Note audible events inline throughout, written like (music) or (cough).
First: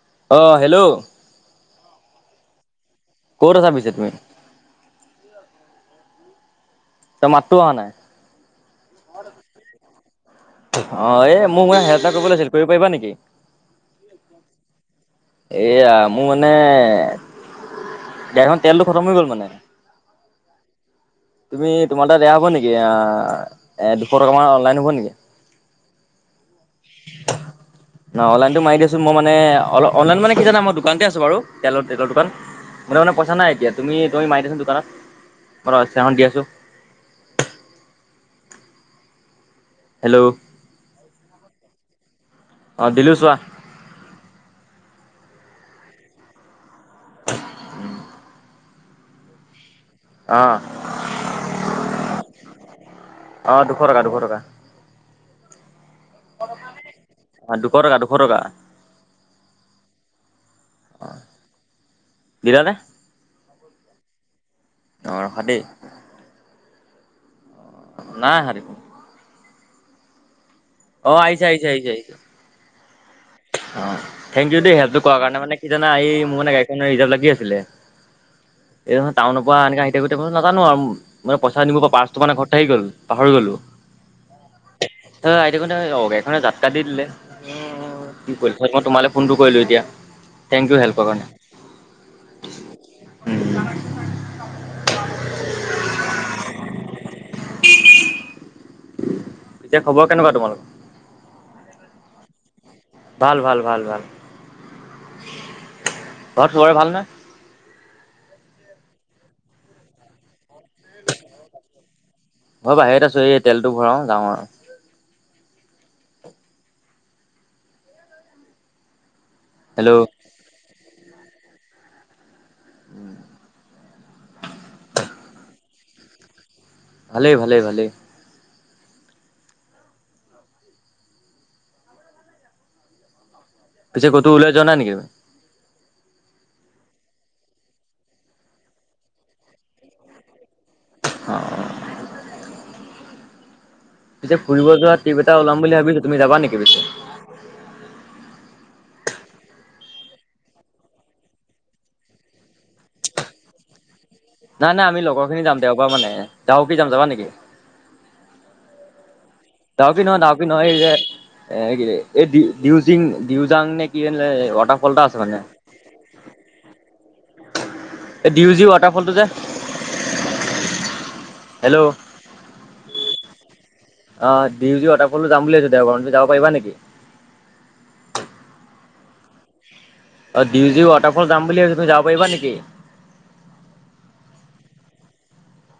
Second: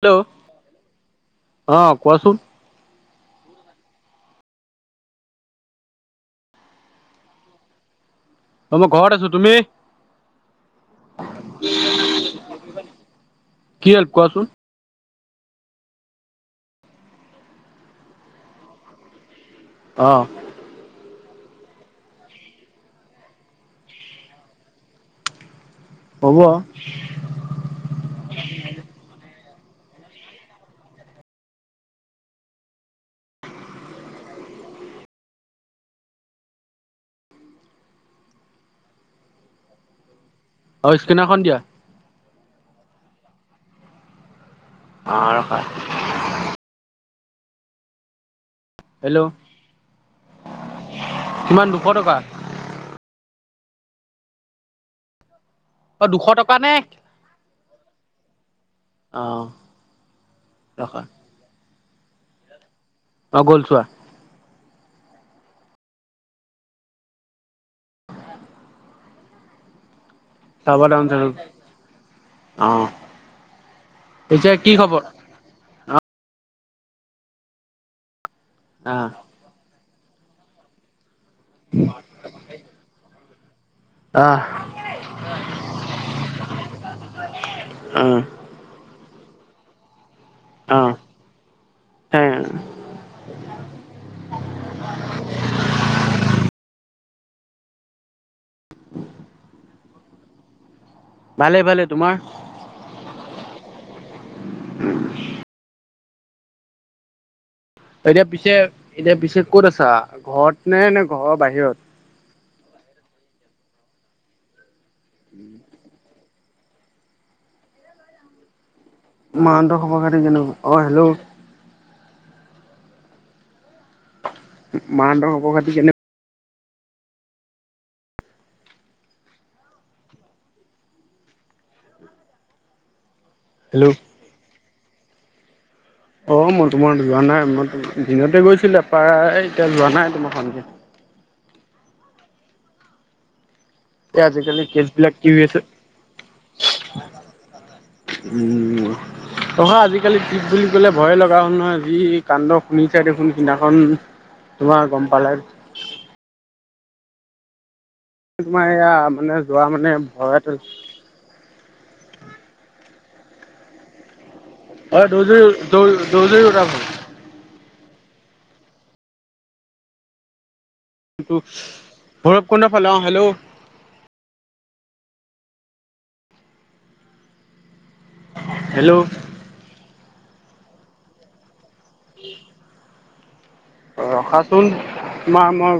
Hello অ', hello? অ', কোৱাচোন। ক'ত আছা পিছে তুমি? তোমাৰ মাতো অহা নাই। অই মই ঘৰত আছো, তুমি? অ', এই মোৰ মানে হেল্প এটা কৰিব লাগিছিল কৰিব পাৰিবা নেকি? কি হেল্প কোৱাচোন? এয়া মোৰ মানে গাড়ীখনত তেলটো খতম হৈ গ'ল মানে। অ'। তুমি তোমাৰ তাত এইয়া হ'ব নেকি দুশ টকা মান অনলাইন হ'ব নেকি? হ'ব। (inaudible) অ', অনলাইনতটো মাৰি দিছো মই মানে অল অনলাইন মানে কি জানা মই দোকানতে আছো বাৰু তেলৰ তেলৰ দোকান। মোৰ তাত মানে পইচা নাই এতিয়া তুমি তুমি মাৰি দিয়াচোন দোকানত মই তোমাক স্কেনাৰ খন দি আছো। হেল্ল'? অ', স্কেনাৰ খন দিয়া। অ', দিলোঁ চোৱা। অ', ৰখা। (inaudible) হেল্ল'? আহ, কিমান দুশ টকা আহ দুশ টকা দুশ টকা। অ', দুশ টকা নে? অ', দুশ টকা। দুশ টকা অ', ৰখা। দিলা নে? অ', গ'ল ছোৱা। অ', ৰখা দেই। নাই অহা দেখোন। চাৰ্ভাৰ ডাউন অ আহিছে চাগে, আহিছে আহিছে আহিছে অ'। অ', থেংক এতিয়া ইউ কি দেই হেল্পটো খবৰ কৰাৰ কাৰণে, মানে কি জানা এই মোৰ মানে গাড়ীখন ৰিজাভ লাগি আছিলে। এই আহ ডোখৰ টাউনৰ পৰা এনেকা আহি থাকোঁতে নাজানো আৰু মানে পইচা নিব পাৰ পাৰচ ত' মানে ঘৰত থাহি গ'ল, পাহৰি গ'লো। আহ অ', আই দেখ ত' গাড়ীখনে জাটকা দি দিলে। উ। কি কৰিলো হয়, মই তোমালৈ ফোনটো কৰিলোঁ এতিয়া। থেংক ইউ আহ হেল্পৰ কাৰণে (unintelligible) (inaudible) এতিয়া খবৰ কেনেকোৱা তোমালোকৰ? ভালে, ভালে তোমাৰ? ভাল, ভাল, ভাল, ভাল। ঘৰত চবৰে ভালনে? এতিয়া পিছে, এতিয়া পিছে ক'ত আছা? ঘৰত নে, নে ঘৰৰ বাহিৰত। মই বাহিৰত আছো, এই তেলটো ভৰাওঁ, যাওঁ আৰু। উ। মাহতঁৰ আৰু হেল্ল' খবৰ খাতি কেনেকোৱা? অ'হেল্ল'! উ। মাহতঁৰ খবৰ-খাতি কেনে ভালেই, ভালেই, ভালেই। হেল্ল' পিছে ক'তো ওলাই যোৱা নাই নেকি? অ', মই তোমাৰ যোৱা নাই মই, দিনতে গৈছিলো প্ৰায় এতিয়া যোৱা নাই তোমাৰ সন্ধিয়া। অ'। এই এতিয়া আজিকালি ফুৰিব কেচ যোৱা বিলাক ট্ৰিপ কি এটা হৈ ওলাম বুলি ভাবিছো, তুমি যাবা নেকি পিছে? উ। নহয়, আজিকালি ট্ৰিপ বুলি ক'লে ভয়ে লগা হ'ল নহয়, যি কাণ্ড শুনিচাই দেখোন। সিদিনাখন নাই তোমাৰ নাই আমি গম লগৰ পালাই খিনি যাম দেওবাৰ মানে, ডাউকী যাম যাবা নেকি? তোমাৰ, এয়া মানে যোৱা মানে ডাউকি নহয় ডাউকি ভয়ত নহয় এই যে এ, কি এই দিউ-দিউজিং দিউজাং নে কি আছিলে ৱাটা অ', দৰ্জি দজ দৰ্জি উঠাম। এই ডিউ জি ৱাটাৰফলটো যে। (unintelligible) হেল্ল' ভৈৰৱ কুণ্ড ফালে, অ', হেল্ল'! অ', ডিউজি ৱাটাৰফলটো যাম বুলি ভাবিছোঁ দেওৰাৰ মানে, তুমি যাব পাৰিবা নিকি? হেল্ল'! অ', ডিউজি ৱাটাৰফল যাম বুলি ভাবিছোঁ, তুমি যাব পাৰিবা নিকি? ৰখাচোন, তোমাক মই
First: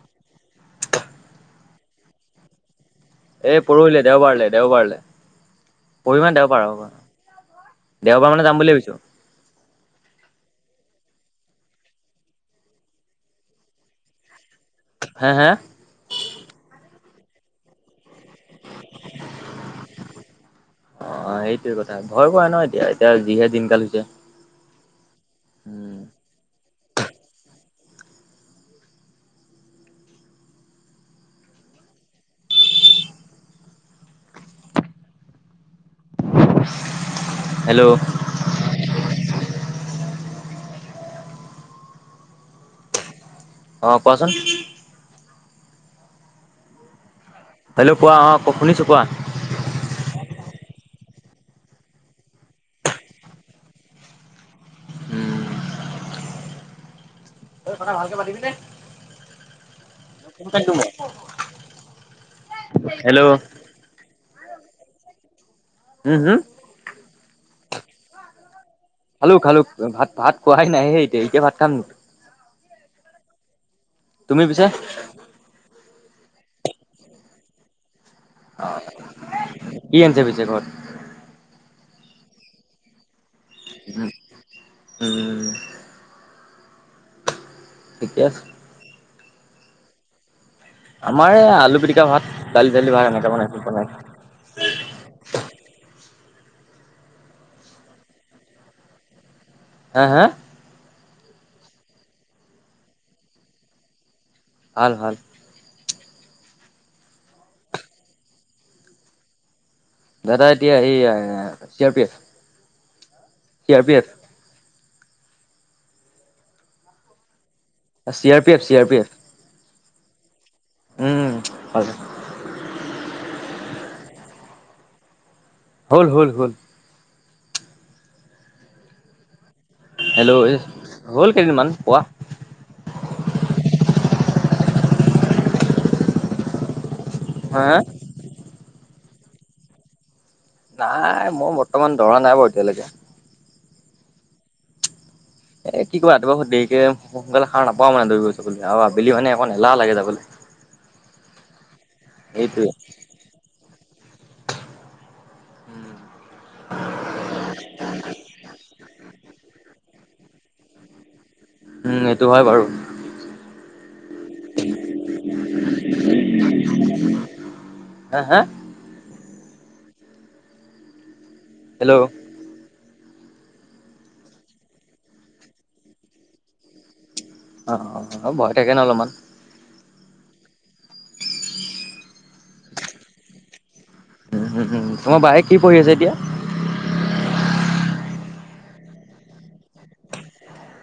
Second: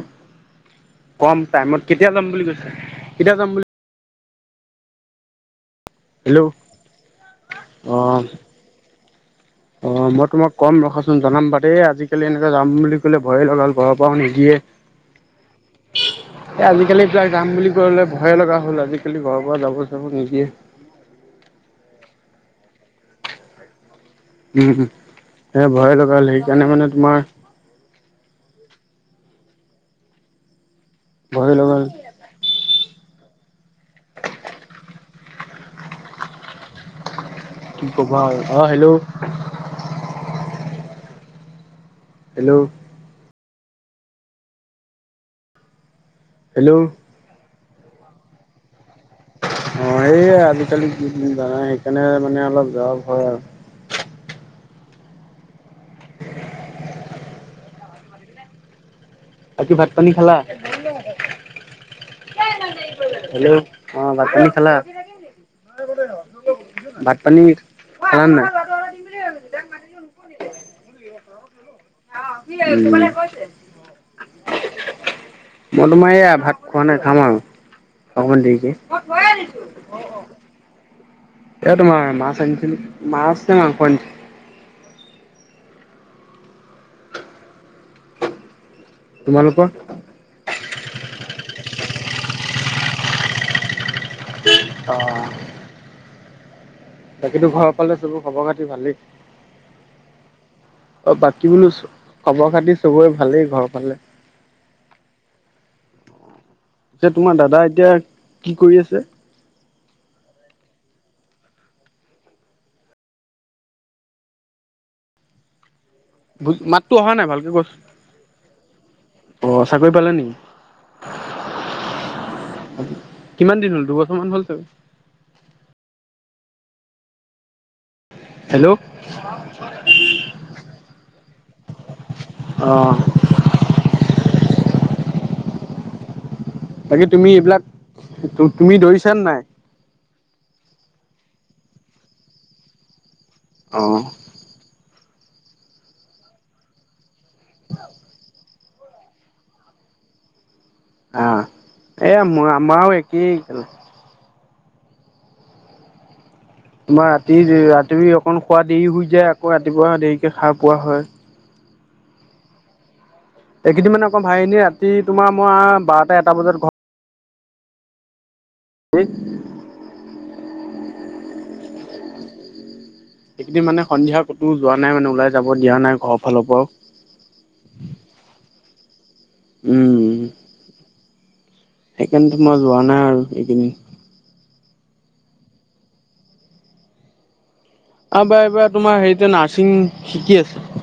কম টাইমত, কেতিয়া যাম বুলি কৈছে? কেতিয়া যাম এই বুলি পৰহিলে, দেওবাৰলৈ, দেওবাৰলৈ। পৰহি মানে দেওবাৰ হেল্ল' অ', অ দেওবাৰ মানে যাম বুলি ভাবিছোঁ। অ', মই তোমাক কম ৰখাচোন, জনাম বা দেই আজিকালি এনেকে যাম বুলি ক'লে ভয়ে লগা হ'ল। ঘৰৰ পৰাও নিদিয়ে। হে, হে। এ, আজিকালি এইবিলাক যাম বুলি ক'লে ভয়ে লগা হ'ল, আজিকালি ঘৰৰ পৰা যাব চাব নিদিয়ে। অ', সেইটোয়ে কথা, ভয় কৰে ন এতিয়া। এতিয়া যিহে দিনকাল হৈছে। উ। সেয়ে ভয়ে উম লগা হ'ল সেইকাৰণে মানে তোমাৰ ভয় লগা হ'ল। (inaudible) কি ক'বা আৰু, অ', হেল্ল'! হেল্ল'! অ', কোৱাচোন? হেল্ল'? হেল্ল' কোৱা অ' শুনিছোঁ কোৱা? অ' এই আজিকালি য জানা সেইকাৰণে মানে অলপ জৰ হয় আৰু। উম অ' কথা ভালকৈ পাতিবি নে? বাকী ভাত পানী খালা হেল্ল'? অ' ভাত পানী খেলা, উম হম ভাত পানী খেলা নাই? খালো খালো, ভাত ভাত খোৱাই নাই হেই এতিয়া এতিয়া ভাত খাম নেকি। অ কি তে কৈছে। তুমি পিছে (unintelligible) মই তোমাৰয়া ভাত খোৱা নাই খাম আৰু। অকমান দেৰিকৈ। কি আনিছা পিছে ঘৰত এয়া তোমাৰ মাছ আনিছিল, মাছ ন মাংস উম আনিছিল। উম ঠিকে আছে। তোমালোকৰ? আমাৰ এই আলু পিটিকা ভাত, দালি চালি ভাত এনেকাে বনাইছো বনাই। অঁ। বাকিতো ঘৰৰ ফালে চবোৰ খবৰ খাতি ভালেই। হা হা? অ' বাকী বোলো খবৰ খাতি চবৰে ভালেই ঘৰ ফালে। ভাল ভাল। এতিয়া তোমাৰ দাদা এতিয়া কি কৰি আছে? দাদা এতিয়া সেই চি আৰ পি এফ। (unintelligible) বুজ, মাতো অহা নাই ভালকে কোৱাচোন। C R P F C R P F. অ' চাকৰি পালে নেকি? উম পালে। কিমান দিন হ'ল দুবছৰমান হল চাগে। হ'ল হ'ল হ'ল। হেল্ল'? হেল্ল' এই হ'ল কেইদিনমান পোৱা। অঁ। বাকি তুমি এইবিলাক হা তুমি ধৰিছা নে নাই? নাই মই বৰ্তমান দৌৰা নাই বাৰু এতিয়ালৈকে। অঁ' এ' কি কবা ৰাতিপুৱা বহুত দেৰিকে সোনকালে সাৰ নাপাও মানে দৌৰিব যাবলৈ আৰু আবেলি মানে অকখন এলাহ লাগে যাবলে। আহ, এ' মই এইটোৱে আমাৰও একেই তোমাৰ ৰাতি- ৰাতি অকন শুৱা দেৰি হৈ যায় আকৌ ৰাতিপুৱা দেৰিকে সাৰ পোৱা হয়। উম, সেইটো হয় বাৰু এইকেইদিন মানে অকৌ (unintelligible) ৰাতি তোমাৰ মই বাৰটা এটা বজাত ঘৰত হা হা (inaudible) হেল্ল'? সেইখিনি মানে সন্ধিয়া ক'তো যোৱা নাই মানে, ওলাই যাব দিয়া নাই ঘৰ ফালৰ পৰাও। অঁ অঁ ভয় থাকে ন অলপমান। উম। উম (unintelligible) সেইকাৰণেতো মই যোৱা নাই আৰু এইকেদিন। উম, উম, উম, তোমাৰ বাইয়ে কি পঢ়ি আছে এতিয়া? আমাৰ বায়ে এইবাৰ তোমাৰ হেৰিতো নাৰ্ছিং শিকি আছে।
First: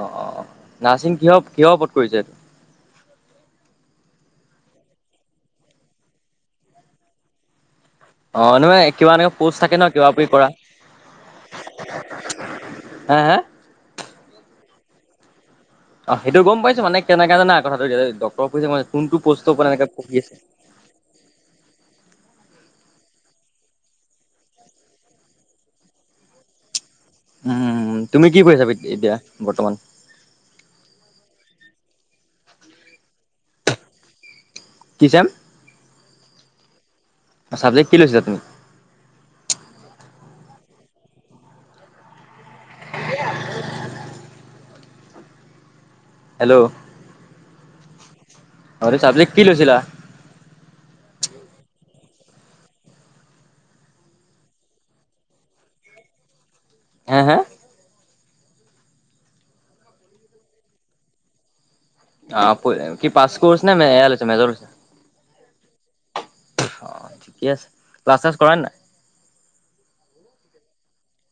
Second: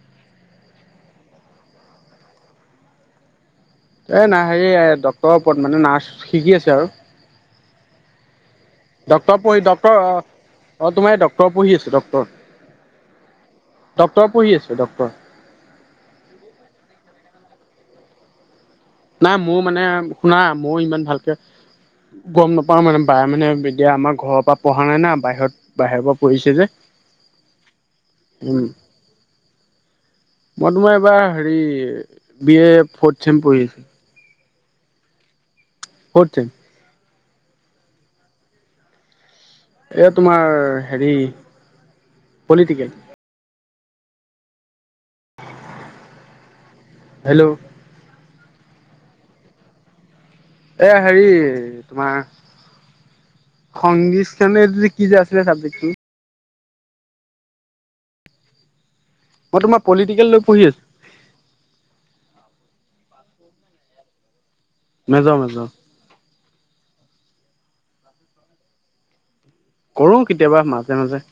অ', অ', অ', নাৰ্ছিং কিহৰ কিহৰ ওপৰত কৰিছে? এ নাই হেৰি ডক্তৰ ওপৰত মানে নাৰ্ছ শিকি আছে আৰু অ', নহয় কিবা এনেকুৱা ডক্টৰ প'ষ্ট পঢ়ি থাকে ন ডক্টৰ কিবা অ', কিবি কৰা অ', তোমাৰ ডক্টৰ পঢ়ি আছো ডক্টৰ হা হা ডক্টৰ পঢ়ি আছে ডক্টৰ। অ', সেইটো গম পাইছো মানে কেনেকা জানা কথাটো ডক্টৰ পঢ়িছে কোনটো পষ্টৰ পৰা এনেকে পঢ়ি আছে। মইও ইমান ভালকে গম নাপাওঁ মানে বা মানে এতিয়া আমাৰ ঘৰৰ পা পঢ়া নাই না বাহিৰত বাহিৰ পা পঢ়িছে যে উম, তুমি কি উম, কৰিছা এতিয়া বৰ্তমান? মই তোমাৰ এইবাৰ হেৰি বি এ ফৰ্ট ছেম পঢ়ি আছো। কি ছেম? Fort sem. চাবজেক্ট কি লৈছা তুমি? এই তোমাৰ হেৰি পলিটিকেল। (unintelligible) হেল্ল' হেল্লৌ' অতে চাবজেক্ট কি লৈছিলা? এ হেৰি তোমাৰ খংগিছ খানে কি যে আছিলে যে চাবজেক্ট টো। হে হে মই তোমাৰ পলিটিকেল লৈ পঢ়ি আছোঁ। অ', পই কি পাছ কোৰ্চ নে মেয়া লৈছা মেজৰ লৈছা? Major major. অ', ঠিকে আছে ক্লাছ ছ্লাছ কৰা নাই? কৰো কেতিয়াবা মাজে মাজে।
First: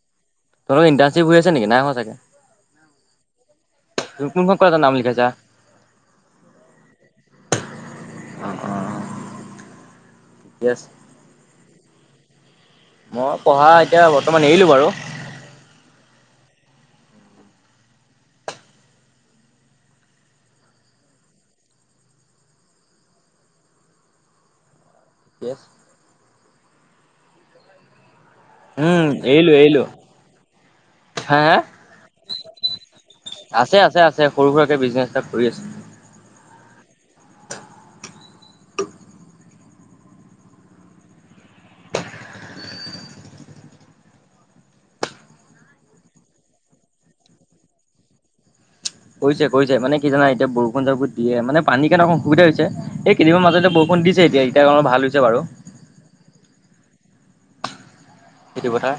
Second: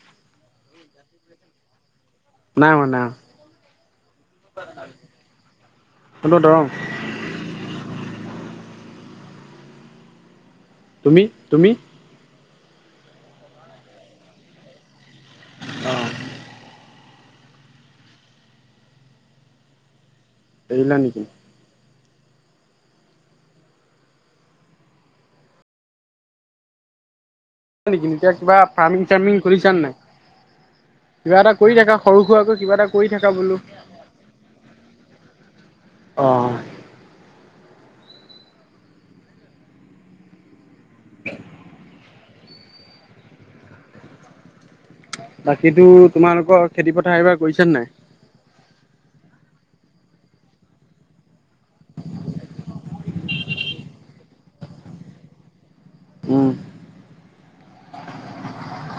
তোমালোকৰ ইণ্টাৰ্ণশ্বিপ হৈ আছে নিকি নাই হোৱা চাগে? নাই হোৱা নাই তুমি কোনখন কলেজত নাম লিখাইছা? হোৱা দৰং অ', অ', ঠিকে আছে। তুমি তুমি মই পঢ়া এতিয়া বৰ্তমান এৰিলো বাৰু অ' এৰিলা নেকি কিয়ছ হয় নিকি এনেকুৱা কিবা ফাৰ্মিং উম, চাৰ্মিং এৰিলো কৰিছানে এৰিলো নাই হা কিবা এটা হা কৰি থাকা সৰু সুৰাকৈ কিবা এটা কৰি থাকা বোলো। আছে আছে আছে সৰু সুৰাকে বিজনেছ এটা কৰি আছো অঁ বাকীতো তোমালোকৰ খেতি পথাৰ এইবাৰ কৰিছা নে নাই কৰিছে কৰিছে মানে কি জানা এতিয়া বৰষুণ চবোৰ দিয়ে মানে পানী কেনেক অসুবিধা হৈছে কেইদিনমান মাজতে বৰষূণ দিছে এতিয়া এতিয়া অকন ভাল হৈছে বাৰু উম। সেইটো কথা।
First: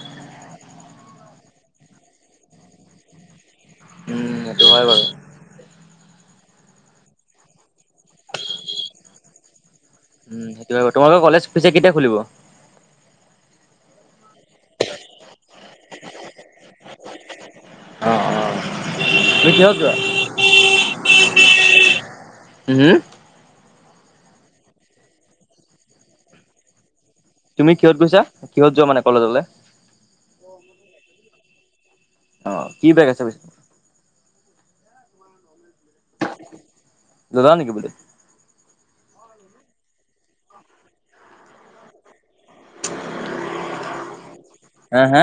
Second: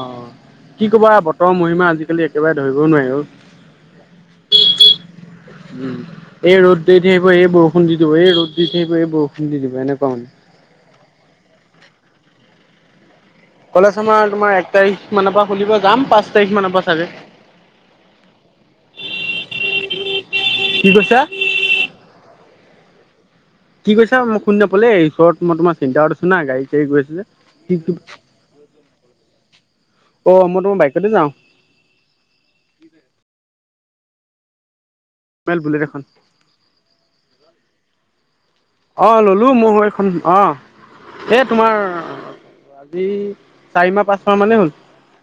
অ কি কবা বতৰৰ মহিমা আজিকালি একেবাৰে ধৰিবও নোৱাৰি আৰু উম সেইটো হয় বাৰু উম এই ৰ'দ দি ধিব এই বৰষুণ দি দিব এই ৰ'দ দি থাকিব এই বৰষুণ দি দিব এনেকুৱা মান উ সেইটোৱে তোমালোকৰ কলেজ পিচে কেতিয়া খুলিব কলেজ আমাৰ তোমাৰ এক তাৰিখ মানৰ পৰা খুলিব যাম পাঁচ তাৰিখ মানৰ পৰা চাগে অ অ (unintelligible) কিহত যোৱা কি কৈছা? (unintelligible) হু হু কি কইচা মই শুনি নাপাল এই ওচৰত মই তোমৰ চিন্তাৰত আছো না গাড়ী চাৰি গৈ আছে যে তুমি কি কি কিহত গৈছা কিহত যোৱা মানে কলেজলে অঁ মই তোমাৰ বাইকতে যাওঁ অ কি বেগ আছে পেছ (unintelligible) মেল বুলেট এখন দাদাঅ (unintelligible) নেকি বোলেট অ ললো মোৰ হয় এখন অ এই তোমাৰ আজি চাৰি মাহ পাঁচ মাহ মানে হ'ল হা হা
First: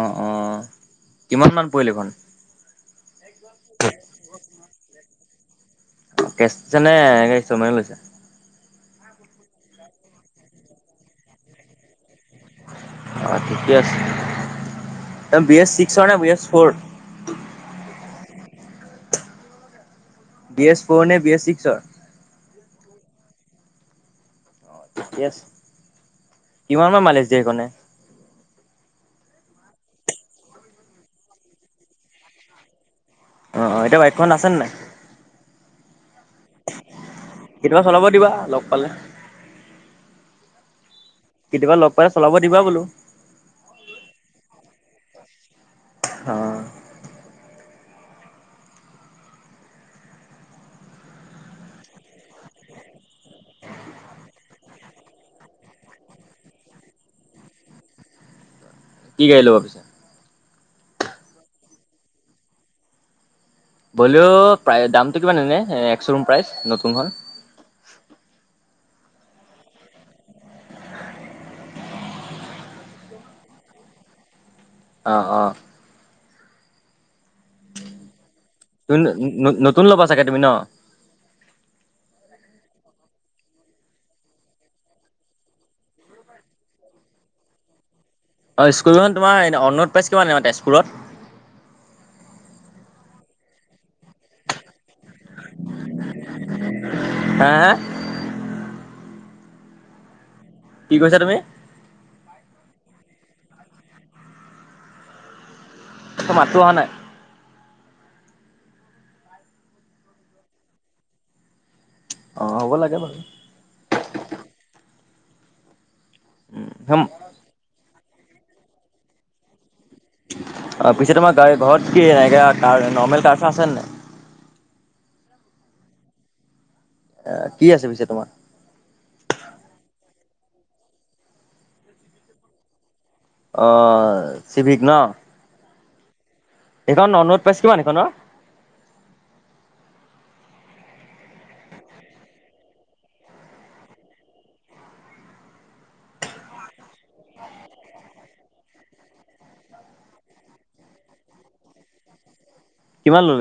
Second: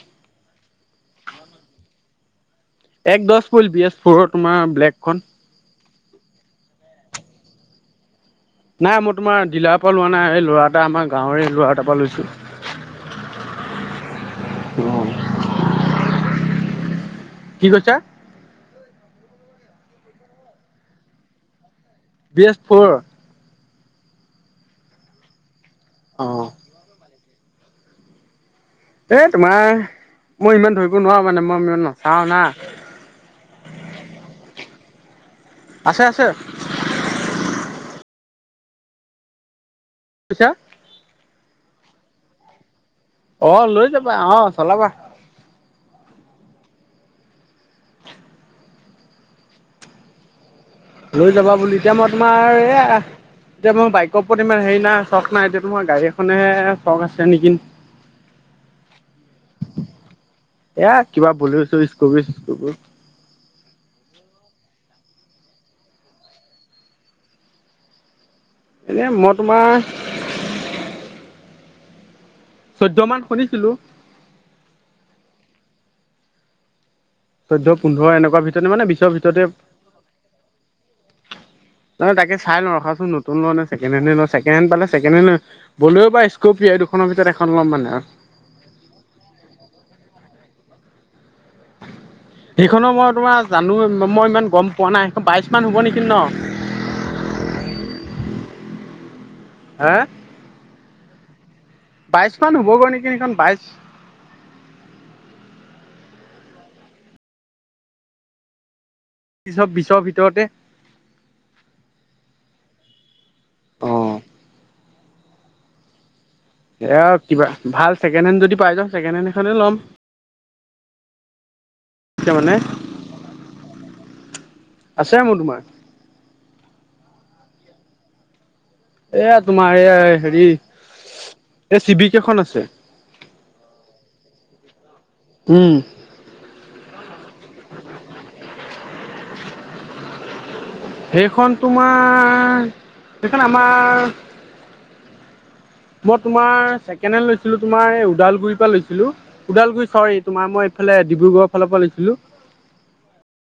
অঁ অঁ কিমান মান পৰিল এখন এক দচ ফুল বি এছ ফ'ৰৰ তোমাৰ ব্লেগখন কেচ নে এনে স্তলমেন লৈচা নাই মই তোমাৰ ডিলাৰ পৰা লোৱা নাই এই ল'ৰা এটা আমাৰ গাঁৱৰে এই ল'ৰা এটা পৰা লৈছো অ ঠিকে আছে এ বি এছ চিক্সৰ নে বি এছ ফৰ কি কৈছা বি এছ ফ'ৰ নে বি এছ ছিক্সৰ বি এছ ফৰ ঠিকে আছ অ কিমান মান মালিচ দিয়ে সেইখণে এই তোমাৰ মই ইমান ধৰিব নোৱাও মানে মই ইমান নচাওঁ না অ অ এতিয়া বাইকখন আছেনে নাই আছে আছে কেতিয়াবা চলাব দিবা লগ পালে কিছা কেতিয়াবা লগ পালে চলাব দিবা বোলো অ লৈ যাবা অ চলাবা অ লৈ যাবা বুলি এতিয়া মই তোমাৰ এইয়া এতিয়া মই বাইকৰ ওপৰত ইমান হেৰি নাই চখ নাই এতিয়া মোৰ গাড়ী এখনহে চখ আছে নেকি কি গাড়ী ল'বা পিছে এয়া কিবা বলেও চ ইচকপি চিছকপি বলেও প্ৰায় দামটো কিমান এনে একশ ক্ৰম প্ৰাইচ নতুনখন? এনে মই তোমাৰ চৈধ্য মান শুনিছিলো। অ ', অ' চৈধ্য পোন্ধ এনেকুৱা ভিত- ত' নতুন ল'বা চাগে তুমি ন? ন' তাক চাই লওঁ ৰখাচোন নতুন লও নে চেকেণ্ড হেণ্ড লও, চেকেণ্ড হেণ্ড পালে চেকেণ্ড হেণ্ড বলেও বা স্কোপ পিয়েৰ এই দুখনৰ ভিতৰত এখন ল'ম মানে আৰু। অ স্কৰিখন তোমাৰ অনণোধ (unintelligible) প্ৰাইজ কিমানাৰ তেজপুৰত সেইখনো মই তোমাৰ জানো মই ইমান গম পোৱা নাই? সেইখন বাইশ মান হ'ব নেকি ন? হে হে? হা কি কৈছা তুমি? বাইছমান হ'বগৈ নেকি সেইখন বাইছ তোৰ মাতটো অহা নাই। বিছৰ ভিতৰতে। অঁ' হ'ব লাগে বাৰু। অ। এ কিবা ভাল ছেকেণ্ড হেণ্ড যদি পাই যওঁ ছেকেণ্ড হেণ্ড এখনে ল'ম। অ' পিছে তোমাৰ গাড়ী ঘৰত কি এতিয়া এ মানে কাৰ নৰ্মেল কাৰ চাৰ আছে নাই? আছে মোৰ তোমাৰ। এ কি আছে পিছে তোমাৰ? এয়া তোমাৰ এইয়া হেৰি এই চিবিক এখন আছে। অ', চিভিক ন? উম। এইখন নোট পাইছ কিমান সেইখনৰ? সেইখন তোমাৰ সেইখন আমাৰ- মই তোমাৰ ছেকেণ্ড হেণ্ড লৈছিলো, তোমাৰ এই ওদালগুৰিৰ পৰা লৈছিলো। ওদালগুৰি চৰি, তোমাৰ মই এইফালে ডিব্ৰুগড়ৰ ফালৰ পৰা লৈছিলো। কিমান ল'লে?